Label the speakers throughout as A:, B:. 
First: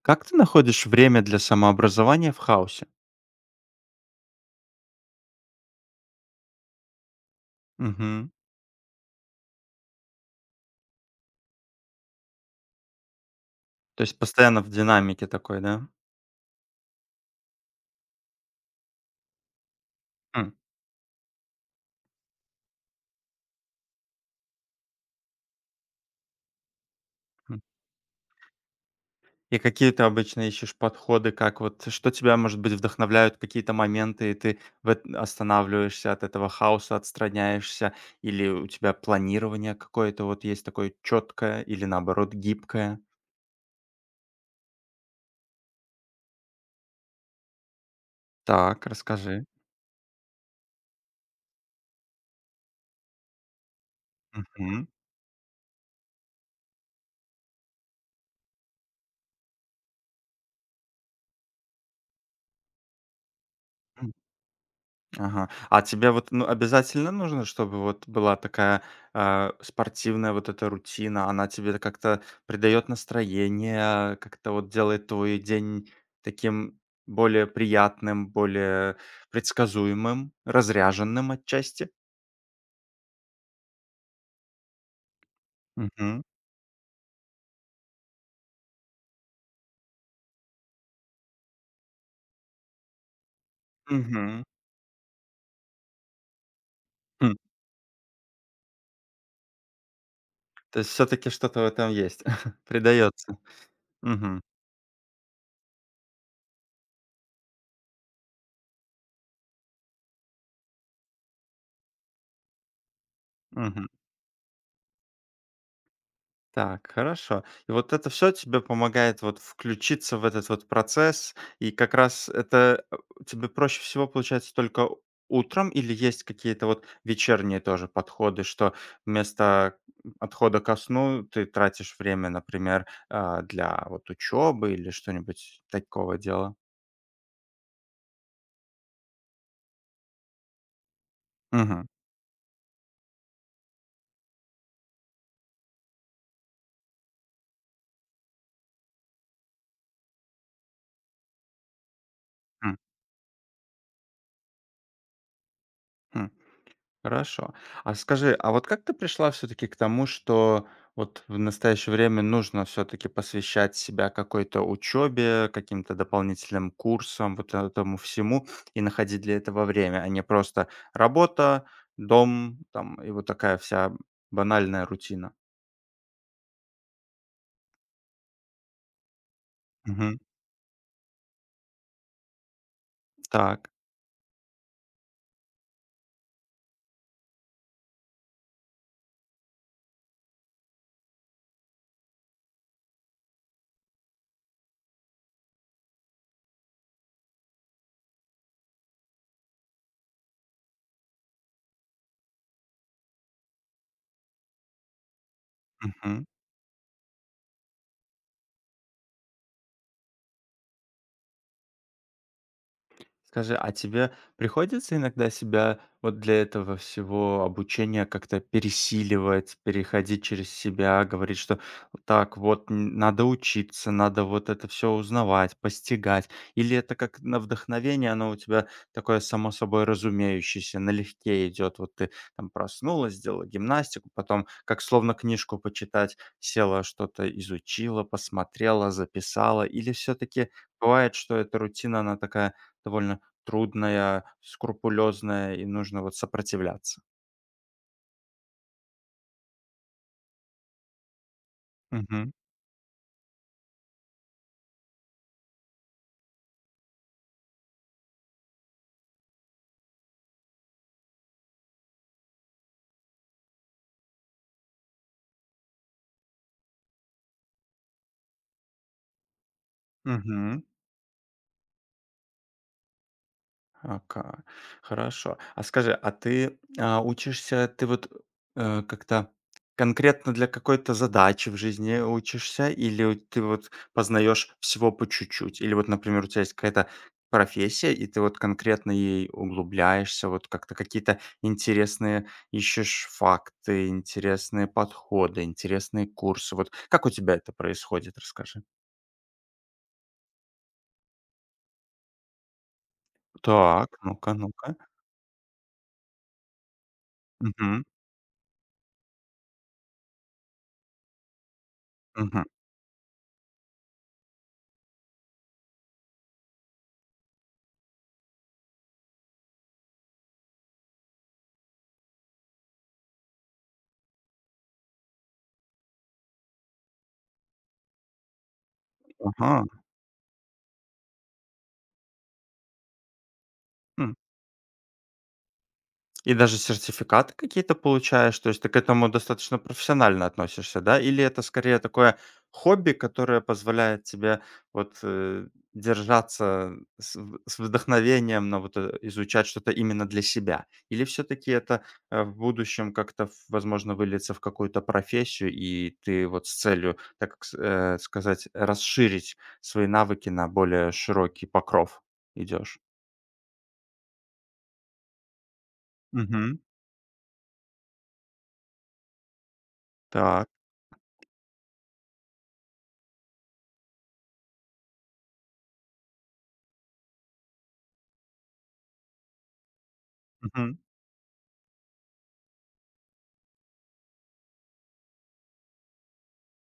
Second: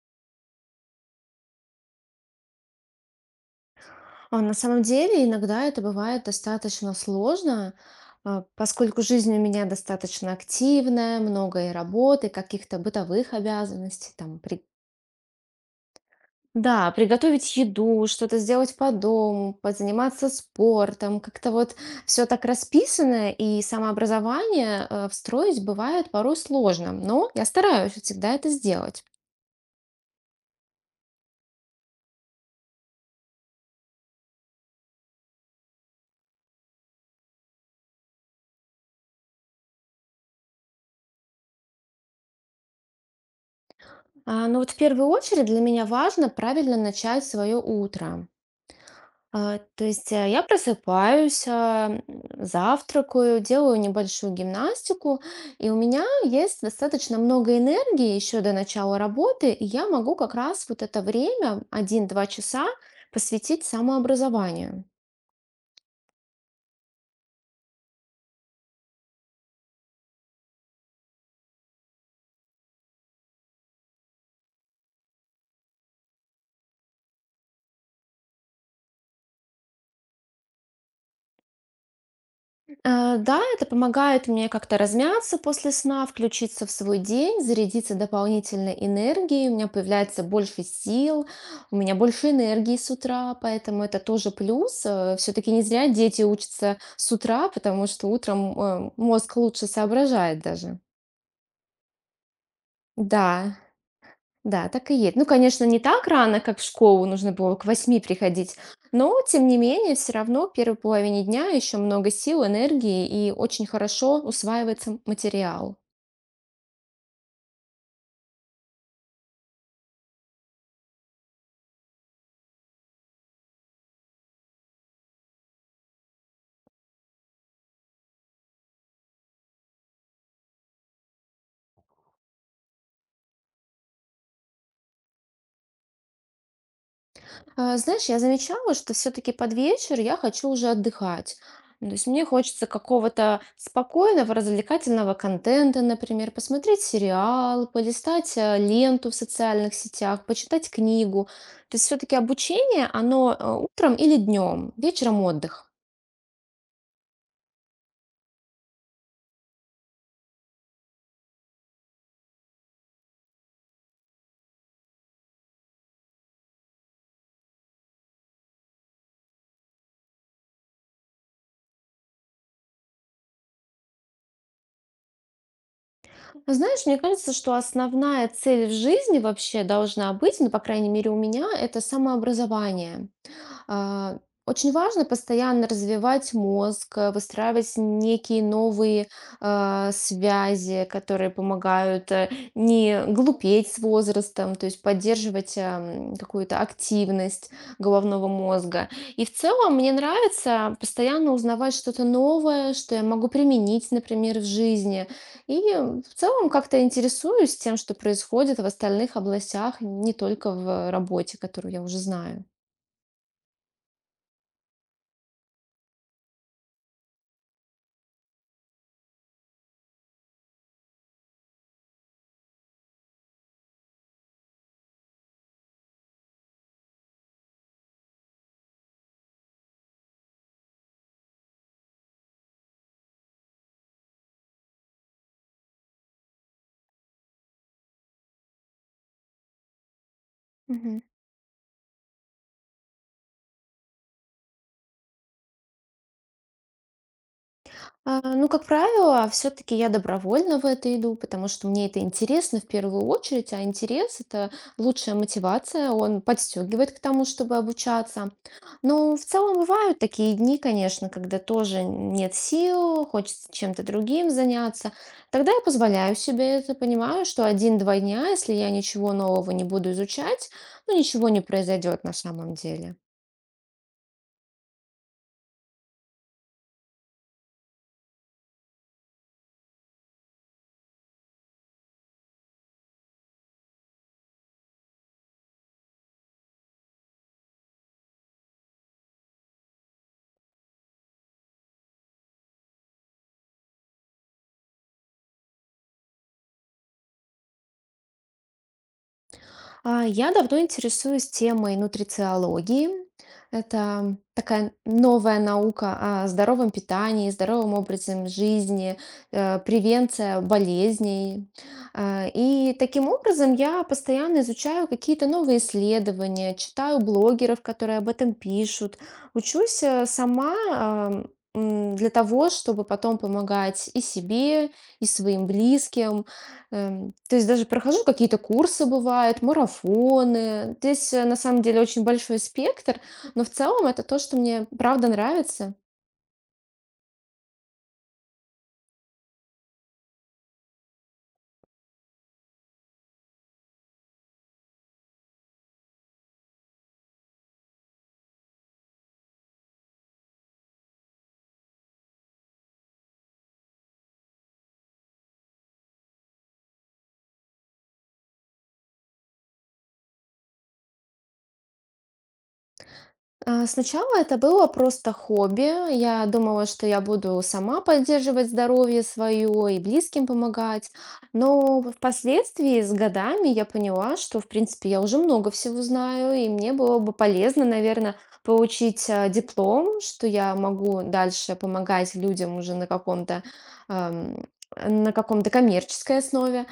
A: Как ты находишь время для самообразования в хаосе?
B: А на самом деле иногда это бывает достаточно сложно,
A: Мгм.
B: поскольку жизнь у меня достаточно активная, много и работы, каких-то бытовых
A: То
B: обязанностей,
A: есть
B: там,
A: постоянно в динамике такой, да?
B: да, приготовить еду, что-то сделать по дому, позаниматься
A: М,
B: спортом, как-то вот все так расписано, и самообразование встроить бывает порой сложно, но я
A: м.
B: стараюсь всегда это сделать.
A: И какие ты обычно ищешь подходы, как вот что тебя, может быть, вдохновляют какие-то моменты, и ты в эт останавливаешься от этого хаоса, отстраняешься, или у тебя планирование какое-то вот есть такое четкое или, наоборот, гибкое?
B: Но вот в первую очередь для меня важно правильно начать свое утро.
A: Так, расскажи.
B: То есть, я просыпаюсь, завтракаю, делаю небольшую
A: Мгм.
B: гимнастику, и у меня есть достаточно много энергии еще до начала работы, и я могу как раз вот это время, 1-2 часа, посвятить самообразованию.
A: Ага. А тебе вот, ну, обязательно нужно, чтобы вот была такая, спортивная вот эта рутина? Она тебе как-то придает настроение, как-то вот делает твой день таким более приятным, более предсказуемым, разряженным отчасти?
B: Да, это помогает мне как-то размяться после сна,
A: Мгм.
B: включиться в свой день, зарядиться дополнительной энергией, у меня появляется больше сил, у меня больше энергии с утра, поэтому это тоже
A: Мгм.
B: плюс. Все-таки не зря дети учатся с
A: Хм.
B: утра, потому что утром мозг лучше соображает даже.
A: То есть все таки что-то в этом есть, придается.
B: Да.
A: Мгм.
B: Да, так и есть. Ну, конечно, не так рано, как в школу нужно было к восьми приходить, но тем не менее все равно в первой половине дня еще много сил, энергии и очень
A: Мгм.
B: хорошо усваивается материал.
A: Так, хорошо. И вот это все тебе помогает вот включиться в этот вот процесс, и как раз это, тебе проще всего получается только утром, или есть какие-то вот вечерние тоже подходы, что вместо отхода ко сну ты тратишь время, например, для вот учебы или что-нибудь такого дела?
B: Знаешь, я замечала, что все-таки под вечер я хочу уже отдыхать.
A: Мгм.
B: Ну, то есть мне хочется какого-то спокойного, развлекательного контента, например, посмотреть сериал, полистать ленту в социальных сетях, почитать книгу. То есть все-таки обучение, оно утром или днем, вечером отдых.
A: Хорошо. А скажи, а вот как ты пришла все-таки к тому, что вот в настоящее время нужно все-таки посвящать себя какой-то учебе, каким-то дополнительным курсам, вот этому всему, и находить для этого время, а не просто работа, дом, там, и вот такая вся банальная рутина?
B: Знаешь, мне кажется, что основная цель в жизни вообще должна
A: Мгм.
B: быть, ну, по крайней мере, у меня, это самообразование.
A: Так.
B: А, Очень важно постоянно развивать мозг, выстраивать некие новые связи, которые помогают не глупеть с возрастом, то есть поддерживать какую-то активность головного мозга. И в целом мне нравится постоянно узнавать что-то новое, что я могу применить, например, в жизни. И в целом как-то интересуюсь тем, что происходит в остальных областях, не только в работе, которую я уже знаю.
A: Скажи, а тебе приходится иногда себя вот для этого всего обучения как-то пересиливать, переходить через себя, говорить, что так вот надо учиться, надо вот это все узнавать, постигать? Или это как на вдохновение, оно у тебя такое само собой разумеющееся, налегке идет, вот ты там проснулась, сделала гимнастику, потом как словно книжку почитать, села что-то изучила, посмотрела, записала, или все-таки
B: Мгм.
A: бывает, что эта рутина, она такая довольно трудная, скрупулезная, и нужно вот сопротивляться.
B: Ну, как правило, все-таки я добровольно в это иду, потому что мне это
A: Мгм.
B: интересно в первую очередь, а интерес это лучшая мотивация, он подстегивает к тому, чтобы обучаться. Но в целом бывают такие дни, конечно, когда тоже нет сил, хочется чем-то другим заняться. Тогда я позволяю себе это, понимаю, что 1-2 дня, если я ничего нового не буду изучать,
A: Мгм.
B: ну ничего не произойдет на самом деле.
A: Ака. Хорошо. А скажи, а ты, учишься, ты вот, как-то конкретно для какой-то задачи в жизни учишься, или у ты вот познаешь всего по чуть-чуть? Или вот, например, у тебя есть какая-то профессия, и ты вот конкретно ей углубляешься, вот как-то какие-то интересные ищешь факты, интересные подходы, интересные курсы. Вот как у тебя это происходит, расскажи?
B: Я давно интересуюсь темой нутрициологии.
A: Так,
B: Это
A: ну-ка,
B: такая
A: ну-ка.
B: новая наука о здоровом питании, здоровом
A: Мгм,
B: образе жизни, превенция болезней.
A: мгм.
B: И таким образом я постоянно изучаю какие-то новые исследования, читаю блогеров, которые об этом пишут, учусь сама для того, чтобы потом помогать и себе, и своим близким. То есть даже прохожу какие-то курсы, бывают,
A: Ага.
B: марафоны. Здесь, на самом деле, очень большой спектр, но в целом это то, что мне правда нравится.
A: И даже сертификаты какие-то получаешь? То есть ты к этому достаточно профессионально относишься, да? Или это скорее такое хобби, которое позволяет тебе вот, держаться с вдохновением, на вот, изучать что-то именно для себя? Или все таки это, в будущем как-то, в возможно, выльется в какую-то профессию, и ты вот с целью, так сказать, расширить свои навыки на более широкий покров идешь?
B: Сначала это было просто хобби. Я
A: Мгм.
B: думала, что я буду сама поддерживать здоровье свое и близким
A: Так.
B: помогать. Но впоследствии с годами я поняла, что, в принципе, я уже много всего знаю, и мне было бы полезно, наверное, получить диплом, что я
A: Мгм.
B: могу дальше помогать людям уже на каком-то ам, на каком-то коммерческой основе.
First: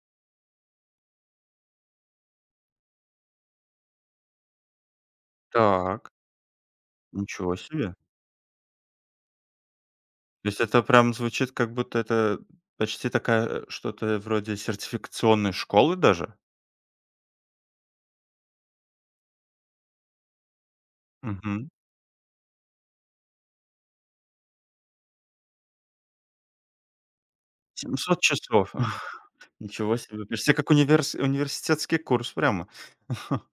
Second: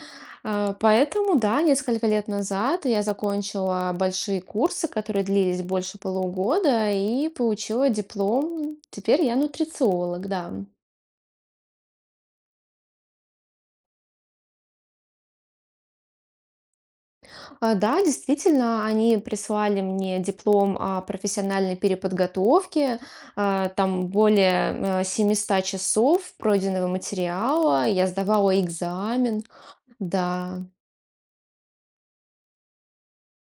B: Поэтому, да, несколько лет назад я закончила большие курсы, которые длились больше
A: Так.
B: полугода, и
A: Ничего
B: получила
A: себе.
B: диплом. Теперь я нутрициолог,
A: То
B: да.
A: есть это прям звучит, как будто это почти такая, что-то вроде сертификационной школы даже?
B: Да, действительно, они прислали мне диплом о
A: Мгм.
B: профессиональной переподготовке. Там более 700 часов пройденного материала. Я
A: 700
B: сдавала
A: часов.
B: экзамен,
A: Ничего себе. Почти
B: да.
A: как университетский курс прямо.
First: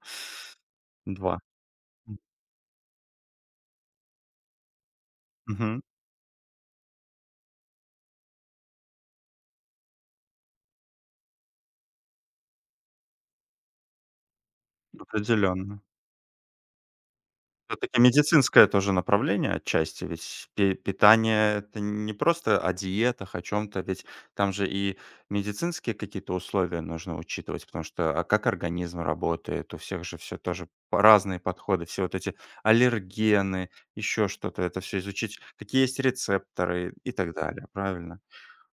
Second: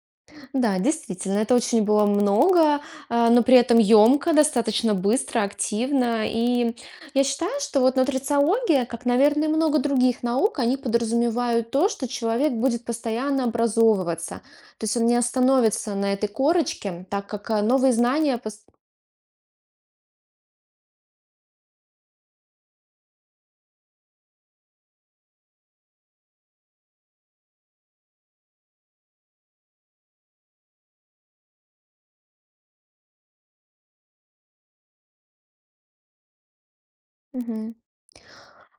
B: Да,
A: 2.
B: действительно, это очень было
A: М.
B: много, но при этом емко, достаточно быстро,
A: Мгм.
B: активно. И я считаю, что вот нутрициология, как, наверное, много других наук, они подразумевают то, что человек будет постоянно образовываться. То есть он не
A: Определенно.
B: остановится на этой корочке, так как новые
A: Всё-таки
B: знания.
A: медицинское тоже направление отчасти, ведь пе питание — это не просто о диетах, о чем то ведь там же и медицинские какие-то условия нужно учитывать, потому что, а как организм работает, у всех же все тоже по разные подходы, все вот эти аллергены, еще что-то, это все изучить, какие есть рецепторы и так далее, правильно?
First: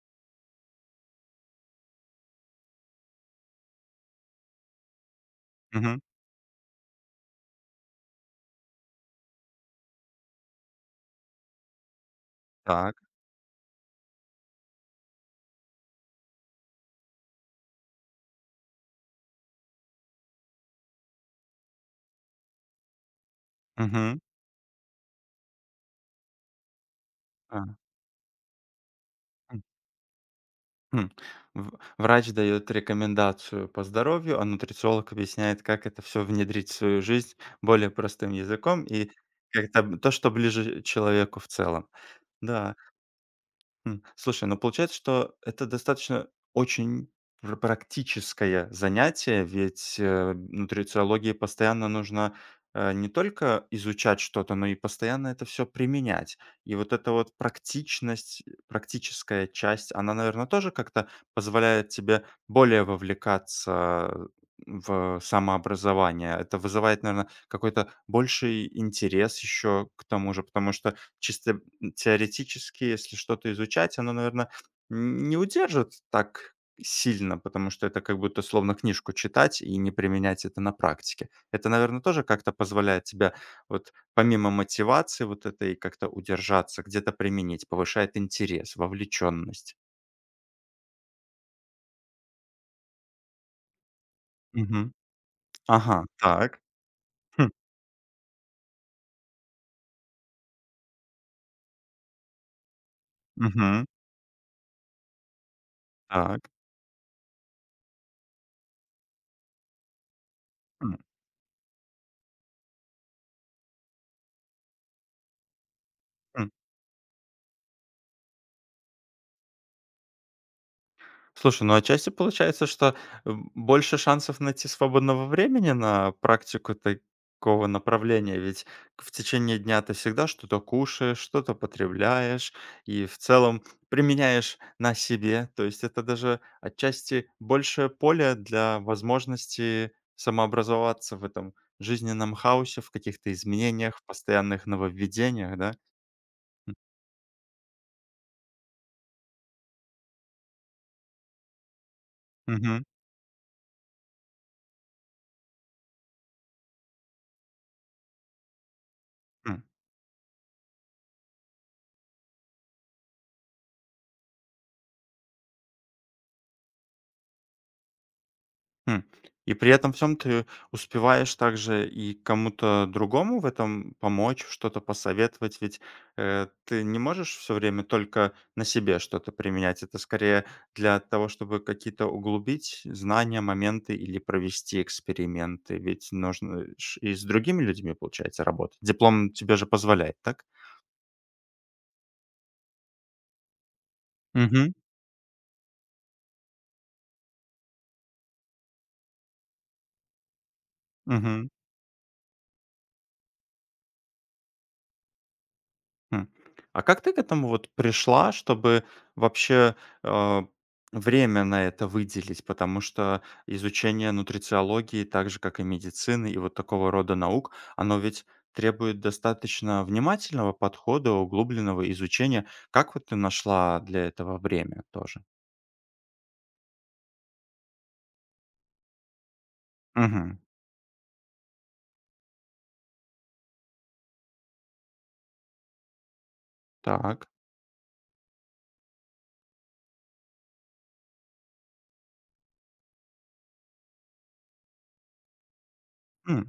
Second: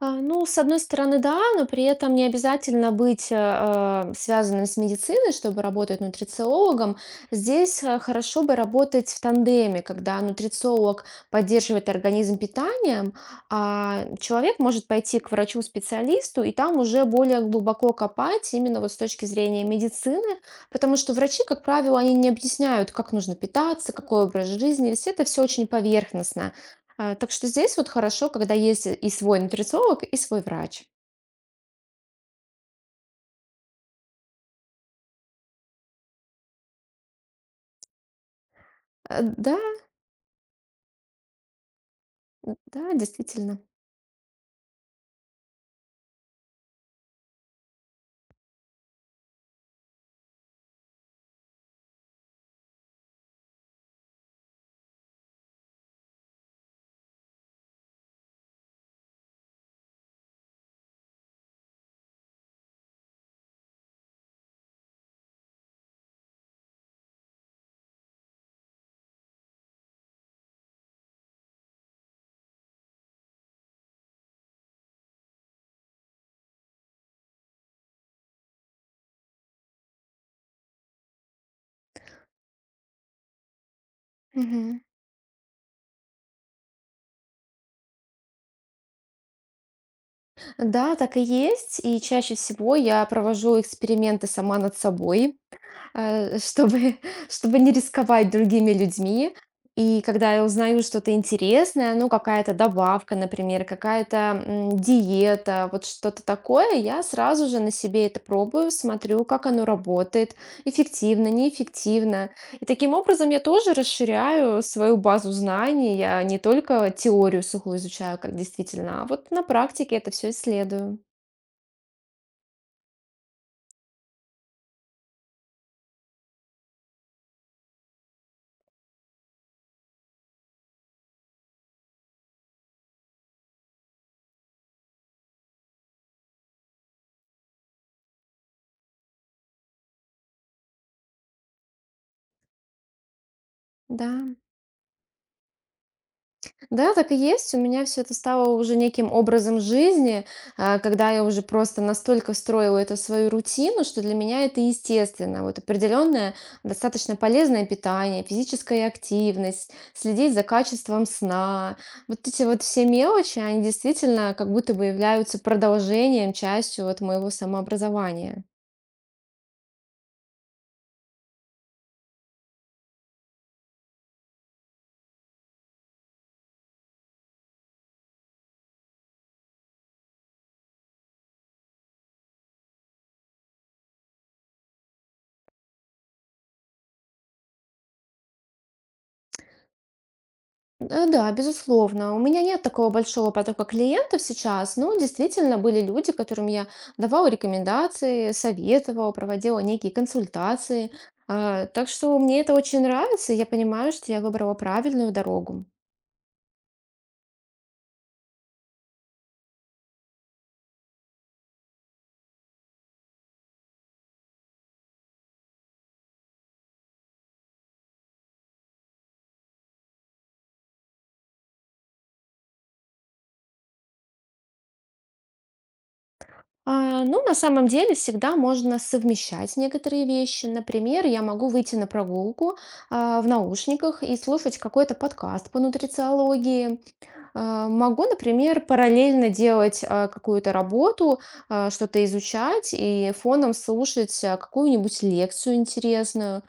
B: Ну, с одной стороны, да, но при этом не обязательно быть связанным с медициной, чтобы работать
A: Мгм.
B: нутрициологом. Здесь хорошо бы работать в тандеме, когда нутрициолог поддерживает организм
A: Так.
B: питанием, а человек может пойти к врачу-специалисту и там уже более глубоко копать именно вот с точки зрения медицины, потому что врачи, как правило, они не объясняют, как нужно питаться,
A: Мгм.
B: какой образ жизни, то есть это все очень поверхностно. Так что здесь вот хорошо, когда есть и свой
A: А.
B: нутрициолог, и свой врач.
A: Хм. В врач дает рекомендацию по здоровью, а нутрициолог объясняет, как это все внедрить в свою жизнь более простым языком и
B: Да,
A: как-то то, что ближе человеку в целом. Да.
B: да, действительно.
A: Слушай, ну получается, что это достаточно очень пр практическое занятие, ведь, нутрициологии постоянно нужно, не только изучать что-то, но и постоянно это все применять. И вот эта вот практичность, практическая часть, она, наверное, тоже как-то позволяет тебе более вовлекаться в самообразование. Это вызывает, наверное, какой-то больший интерес еще к тому же, потому что чисто теоретически, если что-то изучать, оно, наверное, не удержит так сильно, потому что это как будто словно книжку читать и не применять это на практике. Это, наверное, тоже как-то позволяет тебя вот, помимо
B: Мгм.
A: мотивации вот этой, как-то удержаться, где-то применить, повышает интерес, вовлеченность.
B: Да, так и есть. И чаще всего я провожу эксперименты сама над
A: Мгм.
B: собой.
A: Ага, так.
B: Чтобы,
A: Хм.
B: чтобы не рисковать другими людьми. И когда я узнаю что-то интересное, ну, какая-то добавка, например,
A: Мгм.
B: какая-то диета, вот что-то
A: Так.
B: такое, я сразу же на себе это пробую, смотрю, как оно работает,
A: М.
B: эффективно, неэффективно. И таким образом я тоже расширяю свою базу знаний. Я не только теорию сухую изучаю, как действительно, а вот на практике это все исследую.
A: Слушай, ну отчасти получается, что, больше шансов найти свободного времени на практику такого направления. Ведь в течение дня ты всегда что-то кушаешь, что-то потребляешь и в целом применяешь на себе. То есть это даже отчасти большее поле для возможности самообразоваться в этом жизненном хаосе, в каких-то изменениях, в
B: Да.
A: постоянных нововведениях, да? М.
B: Да, так и есть. У меня все это стало уже неким образом жизни, когда я уже просто настолько встроила
A: Мгм.
B: это в свою рутину, что для меня это естественно. Вот определенное, достаточно полезное питание, физическая
A: М.
B: активность, следить за качеством сна. Вот эти вот все мелочи, они действительно как будто бы являются продолжением, частью вот моего самообразования.
A: Хм. И при этом всём ты успеваешь также и кому-то другому в этом помочь, что-то посоветовать, ведь, ты не можешь все время только на себе что-то применять. Это скорее для того, чтобы какие-то углубить знания, моменты, или провести эксперименты. Ведь нужно ж и с другими людьми, получается, работать. Диплом тебе же позволяет, так?
B: Да, безусловно. У меня нет такого большого потока клиентов
A: Мгм.
B: сейчас, но действительно были люди, которым я давала рекомендации, советовала, проводила некие консультации. Так что мне это очень нравится, и я понимаю, что я выбрала правильную дорогу.
A: Хм. А как ты к этому вот пришла, чтобы вообще, э, время на это выделить? Потому что изучение нутрициологии, так же как и медицины, и вот такого рода наук, оно ведь требует достаточно внимательного подхода, углубленного изучения. Как вот ты нашла для этого время тоже?
B: Ну, на самом деле, всегда можно совмещать некоторые
A: Мгм.
B: вещи. Например, я могу выйти на прогулку в наушниках и слушать какой-то подкаст по нутрициологии.
A: Так.
B: Могу, например, параллельно делать какую-то работу, что-то изучать и фоном слушать какую-нибудь лекцию интересную.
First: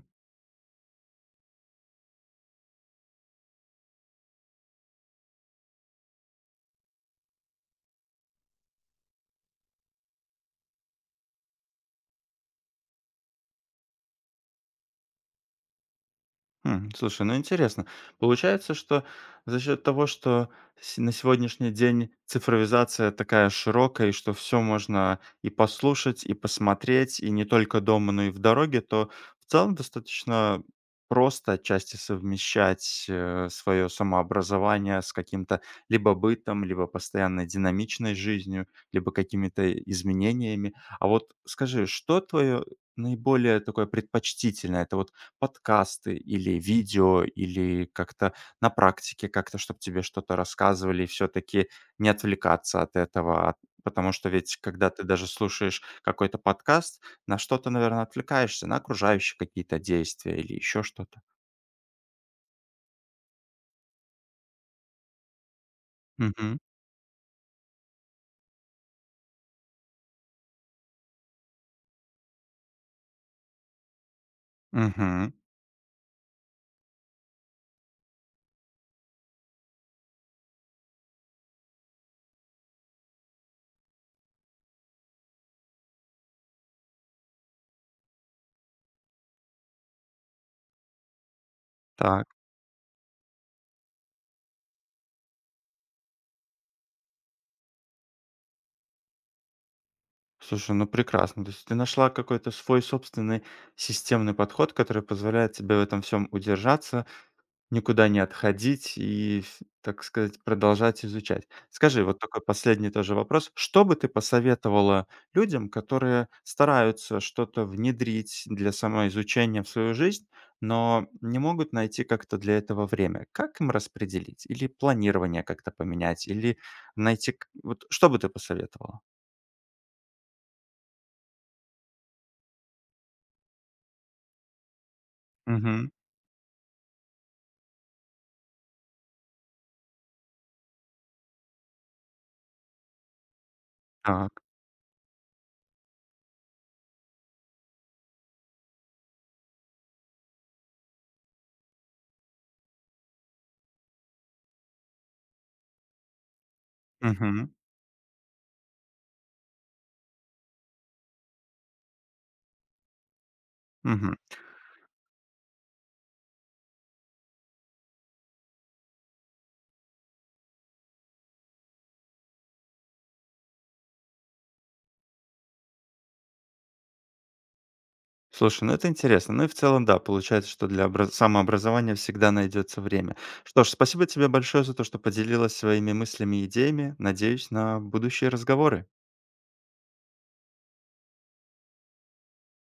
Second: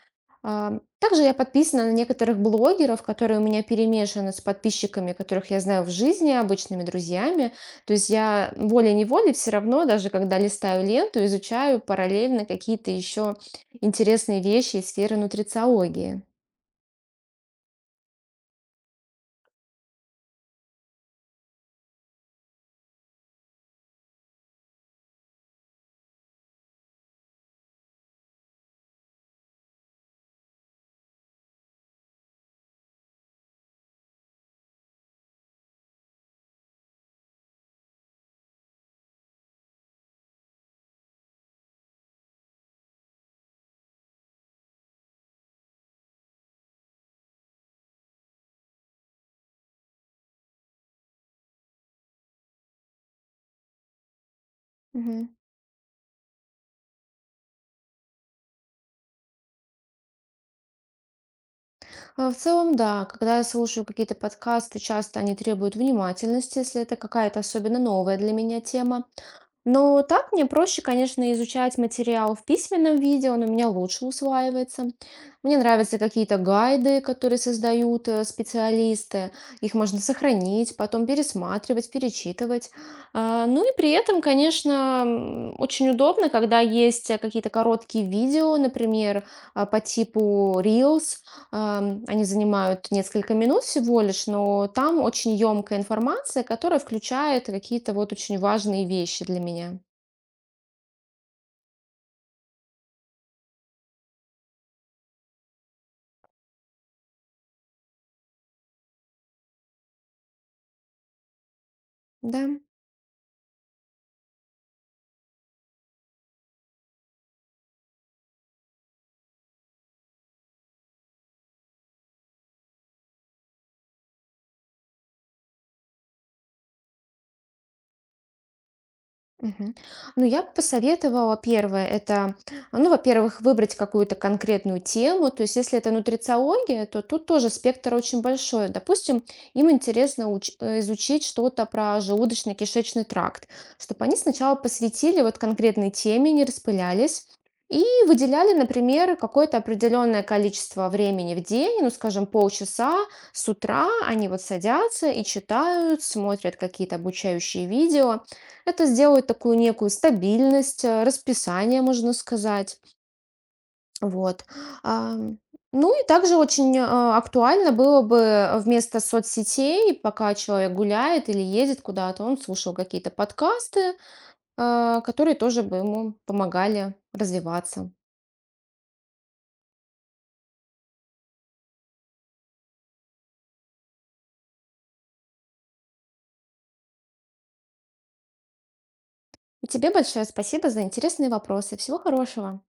B: Также я подписана на некоторых блогеров, которые у меня перемешаны с подписчиками, которых я знаю в жизни, обычными друзьями. То есть я волей-неволей все равно, даже когда листаю ленту, изучаю параллельно какие-то еще интересные вещи из сферы нутрициологии.
A: Хм, слушай, ну интересно. Получается, что за счет того, что на сегодняшний день цифровизация такая широкая, и что все можно и послушать, и посмотреть, и не только дома, но и в дороге, то в целом достаточно просто отчасти совмещать свое самообразование с каким-то либо бытом, либо постоянно динамичной жизнью, либо какими-то изменениями. А вот скажи, что твое наиболее такое предпочтительное? Это вот подкасты или видео, или как-то на практике, как-то, чтобы тебе что-то рассказывали, и все-таки не отвлекаться от этого. Потому что ведь, когда ты даже слушаешь какой-то подкаст, на что-то, наверное, отвлекаешься, на окружающие какие-то действия или еще что-то.
B: В целом, да, когда я слушаю какие-то подкасты, часто они требуют
A: Мгм.
B: внимательности, если это какая-то особенно новая для меня тема. Но так мне проще, конечно, изучать материал в письменном виде, он у меня лучше усваивается.
A: Мгм.
B: Мне нравятся какие-то гайды, которые создают специалисты. Их можно сохранить, потом пересматривать, перечитывать. Ну и при этом, конечно, очень удобно, когда есть какие-то короткие видео, например, по типу Reels, Они
A: Так.
B: занимают несколько минут всего лишь, но там очень емкая информация, которая включает какие-то вот очень важные вещи для меня.
A: Слушай, ну прекрасно. То есть ты нашла какой-то свой собственный системный подход, который позволяет тебе в этом всем удержаться, никуда не отходить и, ф так сказать, продолжать изучать. Скажи, вот такой
B: Да.
A: последний тоже вопрос. Что бы ты посоветовала людям, которые стараются что-то внедрить для самоизучения в свою жизнь, но не могут найти как-то для этого время? Как им распределить? Или планирование как-то поменять? Или найти к вот что бы ты посоветовала?
B: Мгм. Ну, я бы посоветовала первое, это, ну, во-первых, выбрать какую-то конкретную тему. То есть, если это
A: Мгм.
B: нутрициология, то тут тоже спектр очень большой. Допустим, им интересно изучить что-то про желудочно-кишечный тракт, чтобы они
A: Так.
B: сначала посвятили вот конкретной теме, не распылялись. И выделяли, например, какое-то определенное количество времени в день, ну, скажем, полчаса с утра они вот садятся и читают, смотрят какие-то
A: Мгм.
B: обучающие видео, это сделает такую некую стабильность, расписание, можно сказать.
A: Мгм.
B: Вот. Ам, Ну и также очень актуально было бы вместо соцсетей, пока человек гуляет или едет куда-то, он слушал какие-то подкасты, которые тоже бы ему помогали развиваться.
A: Слушай, ну это интересно. Ну и в целом, да, получается, что для самообразования всегда найдется время. Что ж, спасибо тебе большое за то, что поделилась своими мыслями и идеями. Надеюсь на будущие разговоры.
B: И тебе большое спасибо за интересные вопросы. Всего хорошего.